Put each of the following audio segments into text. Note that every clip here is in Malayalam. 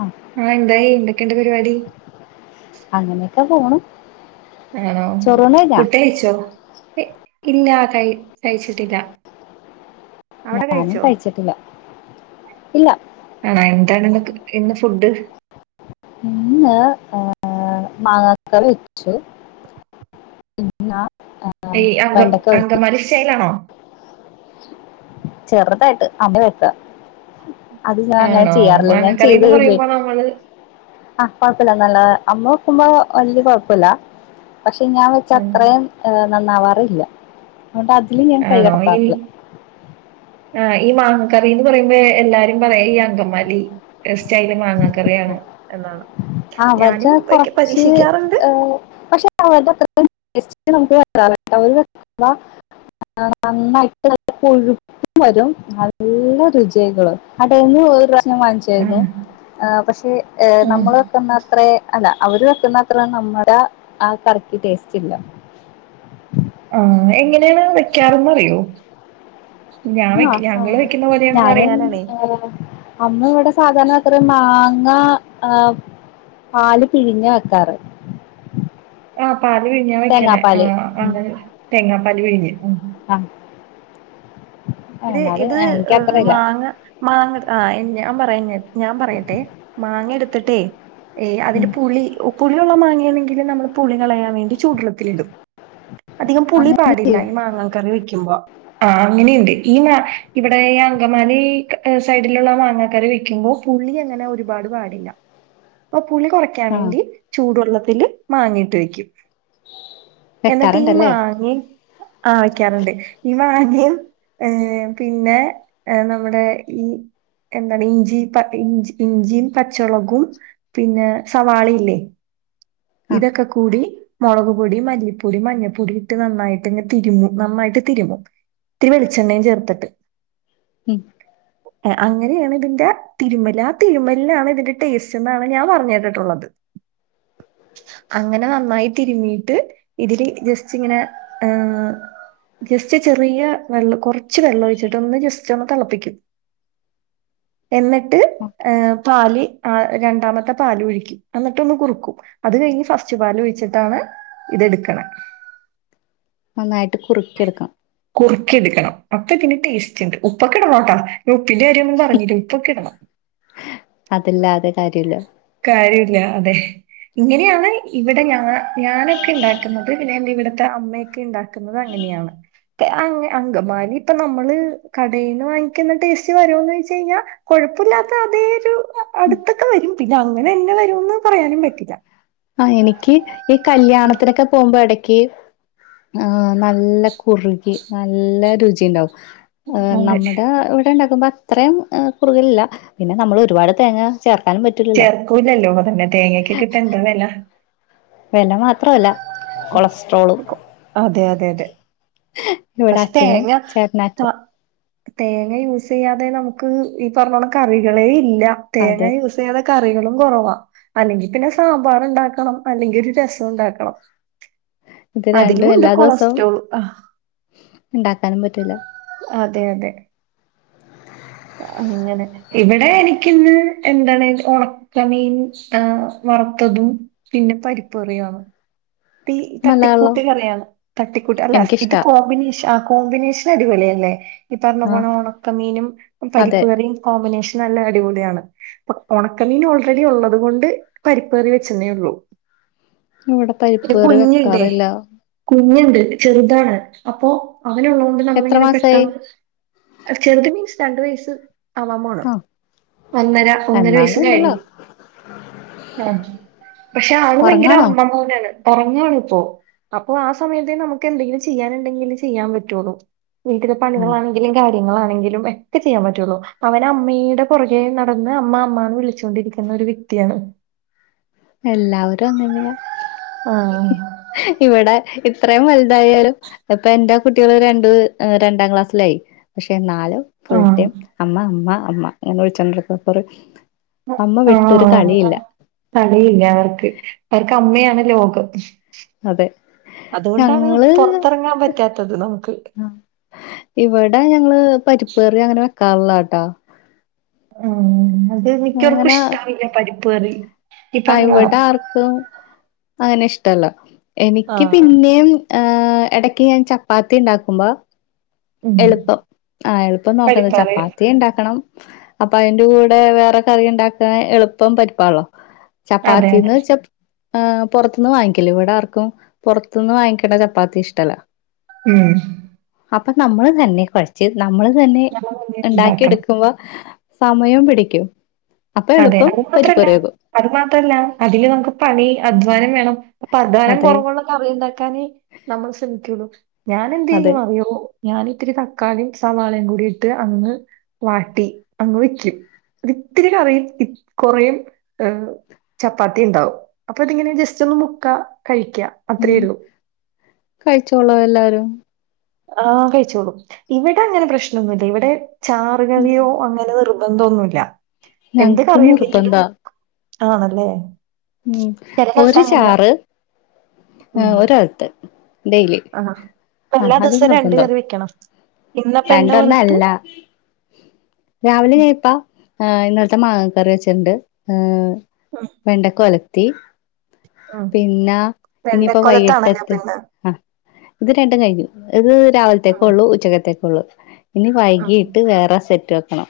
ആം ആഹ എന്തായി എന്തൊക്കെയുണ്ട് പരിപാടി. അങ്ങനെയൊക്കെ പോണു ആണോ ചോറൂണ് കഴിഞ്ഞാ ഫുഡ്‌ കഴിച്ചോ ഇല്ല ക കഴിച്ചിട്ടില്ല. അവിടെ ഞാനും കഴിച്ചോ? കഴിച്ചിട്ടില്ല ഇല്ല ആ എന്താണ് ഇ ഇന്ന് ഫുഡ്? ഇന്ന് ഏ മാങ്ങക്കറി വെച്ചു. പിന്നെ ഈ അങ്ക വെണ്ടക്ക വരട്ടി. അങ്കമാലി സ്റ്റൈലാണോ ചെറുതായിട്ട് അമ്മ [unintelligible] അത് ഞാൻ അങ്ങനെ ആണോ ചെയ്യാറില്ലേ ഞാൻ മാങ്ങക്കറി ചെയ്ത് എന്ന് പറയുമ്പോ [unintelligible] നമ്മള് ആഹ കൊഴപ്പില്ല നല്ലതാ അമ്മ വെക്കുമ്പോ വല്യ കൊഴപ്പല്ല പക്ഷെ ഞാൻ വെച്ച ഉം, അത്രയും ഹ് നന്നാവാറില്ല ആ [unintelligible] ആണോ ഇ ആ ഈ മാങ്ങക്കറി എന്ന് പറയുമ്പോ എല്ലാരും പറയാ ഈ അങ്കമാലി സ്റ്റൈല് മാങ്ങക്കറിയാണ് എന്നാണ് ആ ഞാനും അവരുടെ വെക്ക- കുറച്ച് പരീക്ഷിക്കാറുണ്ട് പക്ഷെ അവരുടെ [unintelligible] ആ നന്നായിട്ട് കൊഴു വരും നല്ല രുചികളും കടേന്ന് ഒരു പ്രാവശ്യം ഉം, വാങ്ങിച്ചു പക്ഷെ ഉം. നമ്മള് വുന്നത്ര അല്ല അവര് വെക്കുന്ന അത്ര നമ്മുടെ ആ കറിക്ക് ടേസ്റ്റ് ഇല്ല. ആ എങ്ങനെയാണ് വെക്കാറ്ന്ന്റിയോ? ആ വെക്കുന്ന പോലെയാണോ ഞാനും അറിയാനാണേ [unintelligible] അമ്മ ഇവിടെ സാധാരണ അത്ര മാങ്ങ ആ പാല് പിഴിഞ്ഞ വെക്കാറ്. ആഹ പാല് പിഴിഞ്ഞാ വെക്കണേ ആ തേങ്ങാപ്പാല് ഉം അങ്ങനെ തെങ്ങാപ്പാല് പിഴഞ്ഞ് ആഹ് ഇത് എന്നാല് ഇത് എനിക്കത്രയില്ല മാങ്ങ മാങ്ങ ആ ഞാൻ പറയ ഞാൻ പറയട്ടെ മാങ്ങ എടുത്തിട്ടേ ഏ അതിന്റെ ഉം പുളി പുളിയുള്ള മാങ്ങയാണെങ്കിൽ നമ്മള് പുളികളയാൻ വേണ്ടി ചൂടുള്ളത്തിൽ ഇടും. അധികം പുളി അങ്ങനെ പാടില്ല ചെയ്യും ഈ മാങ്ങാൻ കറി വെക്കുമ്പോ ആഹ അങ്ങനെയുണ്ട്. ഈ ഇവിടെ ഈ അങ്കമാലി സൈഡിലുള്ള മാങ്ങക്കറി വെക്കുമ്പോൾ പുളി അങ്ങനെ ഒരുപാട് പാ ടില്ല അപ്പൊ പുളി കുറയ്ക്കാൻ ആഹ് വേണ്ടി ചൂടുവെള്ളത്തിൽ മാങ്ങയിട്ട് വെക്കും. എന്നിട്ട് ഈ വെക്കാറുണ്ടല്ലേ മാങ്ങയും ആ വയ്ക്കാറുണ്ട് ഈ മാങ്ങയും. ഏ പിന്നെ നമ്മുടെ ഈ എന്താണ് ഇഞ്ചി ഇഞ്ച് ഇഞ്ചിയും പച്ചളകും പിന്നെ സവാളിയില്ലേ ആഹ് ഇതൊക്കെ കൂടി മുളക്പൊടി മല്ലിപ്പൊടി മഞ്ഞൾപ്പൊടി ഇട്ട് നന്നായിട്ട്ങ്ങ് തിരുമ്പും നന്നായിട്ട് തിരുമ്പും ഇത്തിരി വെളി ച്ചെണ്ണയും ചേർത്തിട്ട്. ഉം അങ്ങനെയാണ് ഇതിന്റെ തിരുമൽ ആ തിരുമലിനാണ് ഇതിന്റെ ടേസ്റ്റ് എന്നാണ് ഞാൻ പറഞ്ഞേട്ടുട്ടുള്ളത് [inaudible] അങ്ങനെ നന്നായി തിരുമീട്ട് ഇതില് ജസ്റ്റ് ഇങ്ങനെ ഏ ജസ്റ്റ് ചെറിയ വെള്ളം കുറച്ച് വെള്ളം ഒഴിച്ചിട്ട ഒന്ന് ജസ്റ്റ് ഒന്ന് തിളപ്പിക്കും എന്നിട്ട് ഓക്കെ പാല് രണ്ടാമത്തെ പാല് ഒഴിക്കും എന്നിട്ടൊന്ന് കുറുക്കും അത് കഴിഞ്ഞ് ഫസ്റ്റ് പാൽ ഒഴിച്ചിട്ടാണ് ഇതെടുക്കണേ നന്നായിട്ട് കുറുക്കിയെടുക്കാം കുർ ക്കിയെടുക്കണം അപ്പ ഇതിന് ടേസ്റ്റ് ഇണ്ട് ഉപ്പക്കെടണട്ടോ ഞാൻ ഉപ്പിന്റെ കാര്യൊന്നും പറഞ്ഞില്ലാ ഉപ്പക്കെ ഇടണം അതല്ലാതെ കാര്യല്ലാ കാര്യൊല്ല അതെ ഇങ്ങനെയാണ് ഇവിടെ ഞാ ഞാനൊക്കെ ഇണ്ടാക്കുന്നത് പിന്നെ എൻ്റെ ഇവിടെ ത്തെ അമ്മയൊക്കെ ഇണ്ടാക്കുന്നത് അങ്ങനെയാണ് [unintelligible] അങ്കമാലി ഇപ്പൊ നമ്മള് കടേന്ന് വാങ്ങിക്കുന്ന ടേസ്റ്റ് വരോന്ന് ചോയിച്ച് കഴിഞ്ഞാ കൊഴപ്പുല്ലാത്ത അതേ ഒരു അടുത്തൊക്കെ വരും പിന്നെ അങ്ങനെ തന്നെ വരോന്ന് പറയാനും പറ്റില്ല ആഹ് എനിക്ക് ഈ കല്യാണത്തിനൊക്കെ പോകുമ്പോ എടക്ക് ആഹ് നല്ല കുറുകി നല്ല രുചിയുണ്ടാവും ഏഹ് അതെ നമ്മടെ ഇവിടെ ഇണ്ടാക്കുമ്പോ അത്രയും ഏഹ് കുറുകലില്ല പിന്നെ നമ്മൾ ഒരുപാട് തേങ്ങാ ചേർക്കാനും പറ്റുല് ചേർക്കൂല്ലല്ലോ അതന്നെ തേങ്ങക്കെക്കെ ഇപ്പ എന്താ വെല വെല മാത്രോ അല്ല ഉം [unintelligible] അതെ അതെ അതെ ഇവിടെ പക്ഷെ അച്ഛനും തേങ്ങാ ചേട്ടനാക്കും [unintelligible] തേങ്ങ യൂസ് ചെയ്യാതെ നമുക്ക് ഈ പറഞ്ഞോലെ കറികളെ ഇല്ല അത് തേങ്ങ യൂസ് [unintelligible] കറികളും കൊറവാ അല്ലെങ്കിൽ പിന്നെ സാമ്പാർ ഇണ്ടാക്കണം അല്ലെങ്കിൽ ഒരു രസം ഉണ്ടാക്കണം ഇത് രണ്ടും അതിലുണ്ട് എല്ലാ ദിവസവും കൊളസ്ട്രോൾ ആഹ് ഇണ്ടാക്കാനും പറ്റൂല അതെ അതെ അങ്ങനെ ഇവിടെ എനിക്കിന്ന് എന്താണ് ഒണക്കമീൻ ആഹ് വറുത്തതും പിന്നെ പരിപ്പു കറിയാന്ന് തി നല്ലതാണല്ലോ തട്ടിക്കൂട്ട് കറിയാണ് തട്ടിക്കൂട്ട് അല്ല ഇത് എനിക്കിഷ്ടാ കോമ്പിനേഷൻ ആഹ് കോമ്പിനേഷൻ അടിപൊളിയല്ലേ ഈ പറഞ്ഞ ആഹ് പോണ ഒണക്കമീനും അതെ പരിപ്പുകറിയും കോമ്പിനേഷൻ നല്ല അടിപൊളിയാണ് ഇപ്പ ഒണക്കമീൻ ഓൾറെഡി ഒള്ളത് കൊണ്ട് പരിപ്പ് കൊറി വെച്ചെന്നേ ഉള്ളൂ ഇവിടെ പരിപ്പ് പിന്നെ കറി കുഞ്ഞുണ്ടേ വെക്കാറില്ലാ കുഞ്ഞുണ്ട് ചെറുതാണ് അപ്പൊ അവനൊള്ളത് കൊണ്ട് എത്ര നമ്മളിങ്ങനെ മാസായി പെട്ടെന്ന് ചെറുത് മിൻസ് രണ്ട് വയസ്സ് അവാൻ പോണ് ആഹ് ഒന്നര ഒന്നര വയസ്സ് എന്നാലും കഴിഞ്ഞ് ഉണ്ടല്ലോ ഉം ഉം പക്ഷെ ആള് ഭയങ്കര ഒറങ്ങാണോ അമ്മ മോനാണ് ഒറങ്ങാണ് ഇപ്പോ അപ്പൊ ആ സമയത്ത് നമ്മക്ക് എന്തെങ്കിലും ചെയ്യാനുണ്ടെങ്കില് ചെയ്യാൻ പറ്റുള്ളൂ വീട്ടിലെ ആഹ് പണികളാണ് ലേകാര്യങ്ങളാണെങ്കിലും എക്കെ ചെയ്യാൻ പറ്റുള്ളൂ അവൻ അമ്മീടെ പൊറകെ നടന്ന് അമ്മ അമ്മാന്ന് വിളിച്ചോണ്ടിരിക്ക് എന്ന് ഒരു വ്യക്തിയാണ് എല്ലാവരും അങ്ങനെയാ ആഹ് ഇവിടെ ഇത്രയും വെൽതായാലും ഇപ്പൊ എന്റെ കുട്ടികള് രണ്ട് ഏഹ് രണ്ടാം ക്ലാസ്സിലായി പക്ഷെ നാല് ആ ഫുൾ ടൈം അമ്മ അമ്മ അമ്മ എന്ന് വിളിച്ചോണ്ട് നടക്കും [unintelligible] അമ്മ വിട്ടൊരു കളിയില്ല കളിയില്ല അവർക്ക് അവർക്ക് അമ്മയാണ് ലോകം അതെ അതുകൊണ്ടാണ് ഞങ്ങള് പൊറത്തെറങ്ങാൻ പറ്റാത്തത് നമക്ക് ഇവിടെ ഞങ്ങള് പരിപ്പ് കറി അങ്ങനെ വെക്കാറില്ലാട്ടാ ആഹ് അത് മിക്കവർക്കും ഇഷ്ട്ടാവില്ല പരിപ്പ് കറി. ഈ ആ പറഞ്ഞ ഇവിടെ ആർക്കും അങ്ങനെ ഇഷ്ടല്ല ആ എനിക്ക് പിന്നേ ഇടക്ക് ഞാൻ ചപ്പാത്തി ഉണ്ടാക്കുമ്പോ ഉം എളുപ്പം ആ എളുപ്പം പരിപ്പ് നോക്കുന്നത് കറി ചപ്പാത്തി ഉണ്ടാക്കണം അപ്പൊ അതിന്റെ കൂടെ വേറെ കറി ഉണ്ടാക്കാ എളുപ്പം പരിപ്പാണല്ലോ അതെ അതെ ചപ്പാത്തിന്ന് ച ആ പുറത്തുന്ന് വാങ്ങിക്കല ഇവിടെ ആർക്കും പുറത്തന്ന് വാങ്ങിക്കണ ചപ്പാത്തി ഇഷ്ടല്ല ഉം അപ്പൊ നമ്മള് തന്നെ കുഴച്ച് നമ്മള് തന്നെ നമ്മൾ തന്നെ ഇണ്ടാക്കി ഉണ്ടാക്കണം എടുക്കുമ്പോ സമയം പിടിക്കൂ അപ്പൊ അതെ എളുപ്പം അത് മാത്രല്ല പരിപ്പറയക അത് മാത്രല്ല അതില് നമുക്ക് പണി അധ്വാനം വേണം അപ്പൊ അധ്വാനം അതെ കുറവുള്ള കറിയുണ്ടാക്കാനേ നമ്മൾ ശ്രമിക്കുള്ളൂ ഞാൻ എന്ത അതെ ചെയിലും അറിയോ ഞാൻ ഇത്തിരി തക്കാളിയും സവാളയും കൂടിയിട്ട് അങ്ങ് വാട്ടി അങ്ങ് വെച് ഒരു ഇത്തിരി കറിയ കൊറേ ഏ ചപ്പാത്തി ഉണ്ടാവും അപ്പൊ അതിങ്ങനെ ജസ്റ്റ് ഒന്ന് മുക്ക കഴിക്ക ഉം കഴിച്ചോള് എല്ലാരും ആ കഴിച്ചോളൂ ഇവിടെ അങ്ങനെ പ്രശ്നൊന്നുമല്ല ഇവിടെ ചാർ കറിയോ അങ്ങനെ നിർ ന്തൊന്നുല്ല എന്ത് ഞങ്ങക്ക് കറിയുന്നെങ്കിലും നിർബന്ധാ ആണല്ലേ ഉ ചെല സ്ഥലത്ത് ഒരു അങ്ങനെയാ ചാറ് ആ ഉം ഒരകത്ത് ഡെയ്ലി ആഹ് അപ്പൊ ആഹ എല്ലാ അത് ദിവസവും രണ്ട് നിർബദ്ധം കറി വെക്കണം ഇന്നപ്പ എന്താ രണ്ടൊന്ന കൊലത്ത് അല്ല രാവിലെ ഉം ഞാന ഇപ്പ ഇന്നലത്തെ മാങ്ങ കറി വെച്ചിട്ടുണ്ട് അ വെണ്ടക്ക ഒലത്തി ഉം. പിന്നാ ഇനിയിപ്പോ വെണ്ടക്കൊലത്താണല്ലോ അപ്പ വൈകിട്ടത്ത് ഇന്ന് ആ ഇത് രണ്ടും കഴിഞ്ഞു ഇത് ഉം രാവിലത്തേക്കള്ളൂ ഉച്ചകത്തേക്ക ഉള്ളു ഇനി വൈകിയിട്ട് വേറെ സെറ്റ് ആക്കണം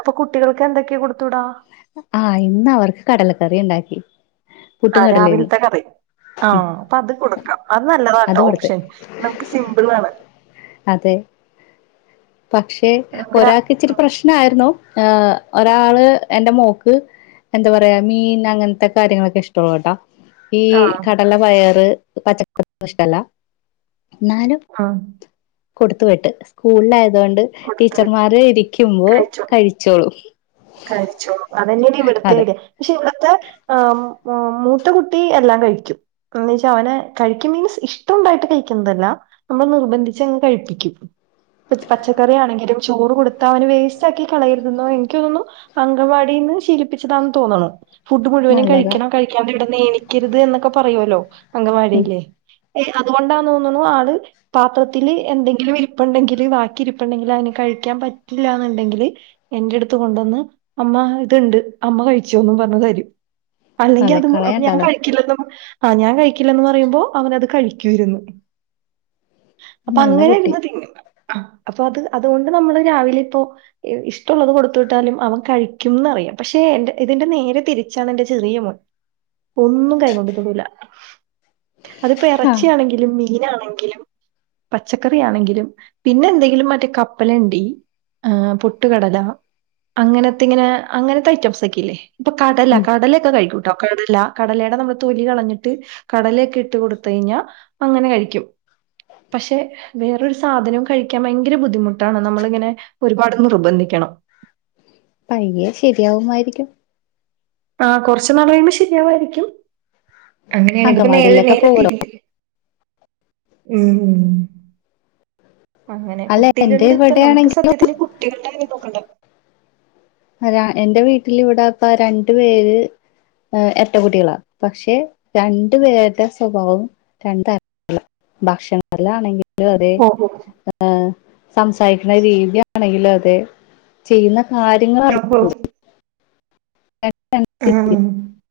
അപ്പൊ കുട്ടികൾക്ക് എന്തൊക്കെയാ കൊടുത്തൂടാ ആഹ ഇന്ന് അവർക്ക് കടലക്കറി ഉണ്ടാക്കി ആ പുട്ടും കടലേന്നു രാവിലത്തെ കറി ആഹ ഉം അപ്പൊ അത് കൊടുക്കാം അത് നല്ലതാട്ടോ അത് കൊടുത്ത് ഓപ്ഷൻ നമുക്ക് സിമ്പിൾ ആണ് അതെ പക്ഷെ നമുക്ക് രാ ഒരാൾക്ക് ഇച്ചിരി പ്രശ്നമായിരുന്നു ഒരാള് എന്റെ മോക്ക് എന്താ പറയാ മീൻ അങ്ങനത്തെ കാര്യങ്ങളൊക്കെ ഇഷ്ടുള്ള കേട്ടാ ഈ ആഹ് കടല പയറ് പച്ചക്കറ ഇഷ്ടല്ല എന്നാലും ആഹ കൊടുത്തുവിട്ട് സ്കൂളില ആയതൊണ്ട് കൊടുത്ത് വിട്ട് ടീച്ചർമാര് ഇരിക്കുമ്പോ കഴിച്ചോളൂ കഴിച്ചോളൂ അതന്നേ ഇവിടുത്തേല് പക്ഷെ ഇവിടുത്തെ ആ മൂത്ത കുട്ടി എല്ലാം കഴിക്കും എന്നെച്ച അവനെ കഴിക്കും മീൻസ് ഇഷ്ടംണ്ടായിട്ട് കഴിക്കുന്നതല്ല നമ്മൾ നിർബന്ധിച്ചങ്ങ് കഴിപ്പിക്കും പച്ചക്കറി ആണെങ്കിലും ചോറ് കൊടുത്താ അവന് വേസ്റ്റ് ആക്കി കളയരുതെന്നോ എനിക്കതൊന്നും അങ്കവാടിന്ന് ശീലിപ്പിച്ചതാണന്ന് തോന്നണു ഫുഡ് മുഴുവനും നല്ലതാ കഴിക്കണം കഴി കഴിക്കണ്ട് ഇവിടെ നീണിക്കരുത് എന്നൊക്കെ പറയുമല്ലോ ഉം അങ്കവാടിന്ന് ഏ അതുകൊണ്ടാ തോന്നുന്നു ആള് പാത്രത്തില് എന്തെങ്കിലും ഇരിപ്പുണ്ടെങ്കില് ബാക്കി ഇരിപ്പുണ്ടെങ്കിൽ അതിന് കഴിക്കാൻ പറ്റില്ല എന്നുണ്ടെങ്കില് എന്റെ അടുത്ത് കൊണ്ടുവന്ന് അമ്മ ഇത്ണ്ട് അമ്മ കഴിച്ചോന്ന് പറഞ്ഞു തരും അല്ലെങ്കി അതെ അത് അപ്പൊ ഞാൻ കളയണ്ടല്ലോ കഴിക്കില്ലെന്നും ആ ഞാൻ കഴിക്കില്ലന്ന് പറയുമ്പോ അവനത് കഴിക്കുരുന്നു അപ്പൊ നല്ല അങ്ങനെ കുട്ടി ഇരുന്ന തിന്നു അഅപ്പൊ അത് അതുകൊണ്ട് നമ്മള് രാവിലെ ഇപ്പോ ഇഷ്ടള്ളത് കൊടുത്തു വിട്ടാലും അവക്ക് കഴിക്കുംന്ന്റിയാം പക്ഷെ എന്റെ ഇതിന്റെ നേരെ തിരിച്ചാണ് എന്റെ ചെറിയ മോൻ ഒന്നും കൈ കൊണ്ട് തോടൂല അതിപ്പോ ആഹ് ഇറച്ചിയാണെങ്കിൽ ലും മീനാണെങ്കിലും പച്ചക്കറി ആണെങ്കിലും പിന്നെ എന്തെങ്കിലും മറ്റേ കപ്പലണ്ടി ആ പുട്ടുകടല അങ്ങനെ അങ്ങെനെ അങ്ങനത്തെ ഐറ്റംസ് ഒക്കെ ഇല്ലേ ഇപ്പ കടല ഉം കടലൊക്കെ കഴിക്കും ട്ടോ കടല കടലയുടെ നമ്മൾതൊലി കളഞ്ഞിട്ട് കടലെയൊക്കെ ഇട്ട് കൊടുത്ത് കഴിഞ്ഞാൽ അങ്ങനെ കഴിക്കും പക്ഷെ വേറൊരു സാധനവും കഴിക്കാൻ ഭയങ്കര ബുദ്ധിമുട്ടാണ് നമ്മളിങ്ങനെ ഒരുപാട് നിർബന്ധിക്കണം പയ്യെ ശരിയാവുമായിരിക്കും ആഹ് കുറച്ചു നാൾ കഴിയുമ്പോ ശരിയാവുയായിരിക്കും അങ്ങനെയാണ് നേ അങ്കവാടിയിലൊക്കെ നേരെ പോവല്ലോ തിരിയും ഉം ഉം അങ്ങനെ അല്ല എന്റെ കുട്ടികളിൽ ഇപ്പം നമുക്ക് ഇവിടെയാണെങ്കിൽ സത്യത്തിൽ കുട്ടികൾടെ കാര്യം നോക്കണ്ട എന്റെ വീട്ടിൽ ഇവിടെ അപ്പ രണ്ടു പേര് ഏ എരട്ടകുട്ടികളാ പക്ഷെ രണ്ടു പേരുടെ സ്വഭാവം രണ്ടറ്റ ഭക്ഷണത്തി ല്ലാണെങ്കിലും അതെ ഓഹോ സംസാരിക്കണ രീതിയാണെങ്കിലും അതെ ചെയ്യുന്ന കാര്യങ്ങൾ അപ്പൊ ആ [unintelligible]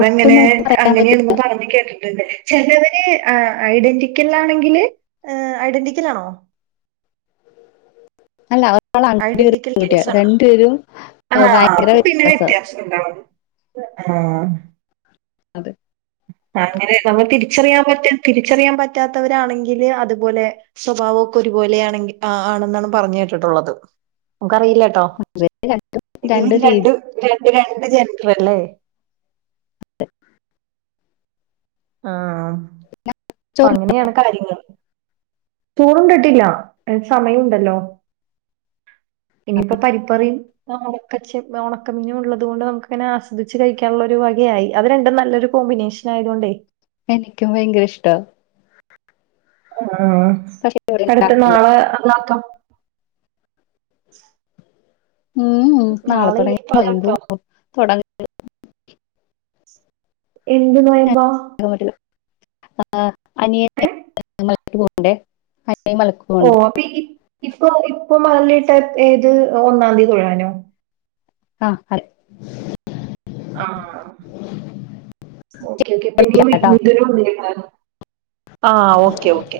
ഒട്ടും നമുക്ക് പറയാൻ പറ്റ അങ്ങനെയന്ന് പറഞ്ഞു കേട്ടിട്ടുണ്ട് ചിലവര് ഐഡന്റിക്കൽ ആണെങ്കില് ഐഡന്റിക്കൽ ആണോ അല്ല ഒരാള് ആൺകുട്ടിയും ഐഡന്റിക്കൽ ഒര് പെൺകുട്ടി യുവാ ടെൻസ് ആണ് രണ്ടു പേരും ഭയങ്കര വ്യത്യാസ ആഹ് അതെ അങ്ങനെ നമ്മൾ തിരിച്ചറിയാൻ പറ്റാ തിരിച്ചറിയാൻ പറ്റാത്തവരാണെങ്കില് അതുപോലെ സ്വഭാവം ഒക്കെ ഒരുപോലൊണെങ്കിൽ ആണെന്നാണ് പറഞ്ഞ കേട്ടിട്ടുള്ളത് നമുക്കറിയില്ല കേട്ടോ ഇവര് രണ്ടും ഇതിന് രണ്ട് രീതി രണ്ട് ജൻ്ററല്ലേ ആഹ് അപ്പൊ ചോറ് അങ്ങനെയാണ് കാര്യങ്ങൾ ചോറുണ്ടിട്ടില്ല സമയണ്ടല്ലോ ഇനിയിപ്പ പരിപ്പറി ണക്ക ചെ ഒണക്കമിന് ഉള്ളത് കൊണ്ട് നമുക്കങ്ങനെ ആസ്വദിച്ച് കഴിക്കാനുള്ള ഒരു വകയായി അത് രണ്ടും നല്ലൊരു കോമ്പിനേഷൻ ആയതോണ്ടേ എനിക്കും ഭയങ്കര ഇഷ്ടാ ആഹ് പക്ഷെ ഇവിടെ അടുത്ത ഉണ്ടാക്കില്ല നാളെ [unintelligible] ഉം നാളെ തുടങ്ങി ഇനിയിപ്പ അതാക്കാം. [unintelligible] എന്ത് നോയ്മ്പാ [unintelligible] ഏ അനിയൻമല ക്ക് പോവ്ണ്ട് ഇപ്പ ഇപ്പൊ ഇപ്പൊ മല്ലിട്ട ഏത് ഒന്നാം തീയതി തൊഴാനോ ആഹ് അ ആഹ് ഓക്കെ ഓക്കെ പിന്നെ അരക്കാട്ടോ [unintelligible] [unintelligible] ആഹ് ഓക്കെ ഓക്കെ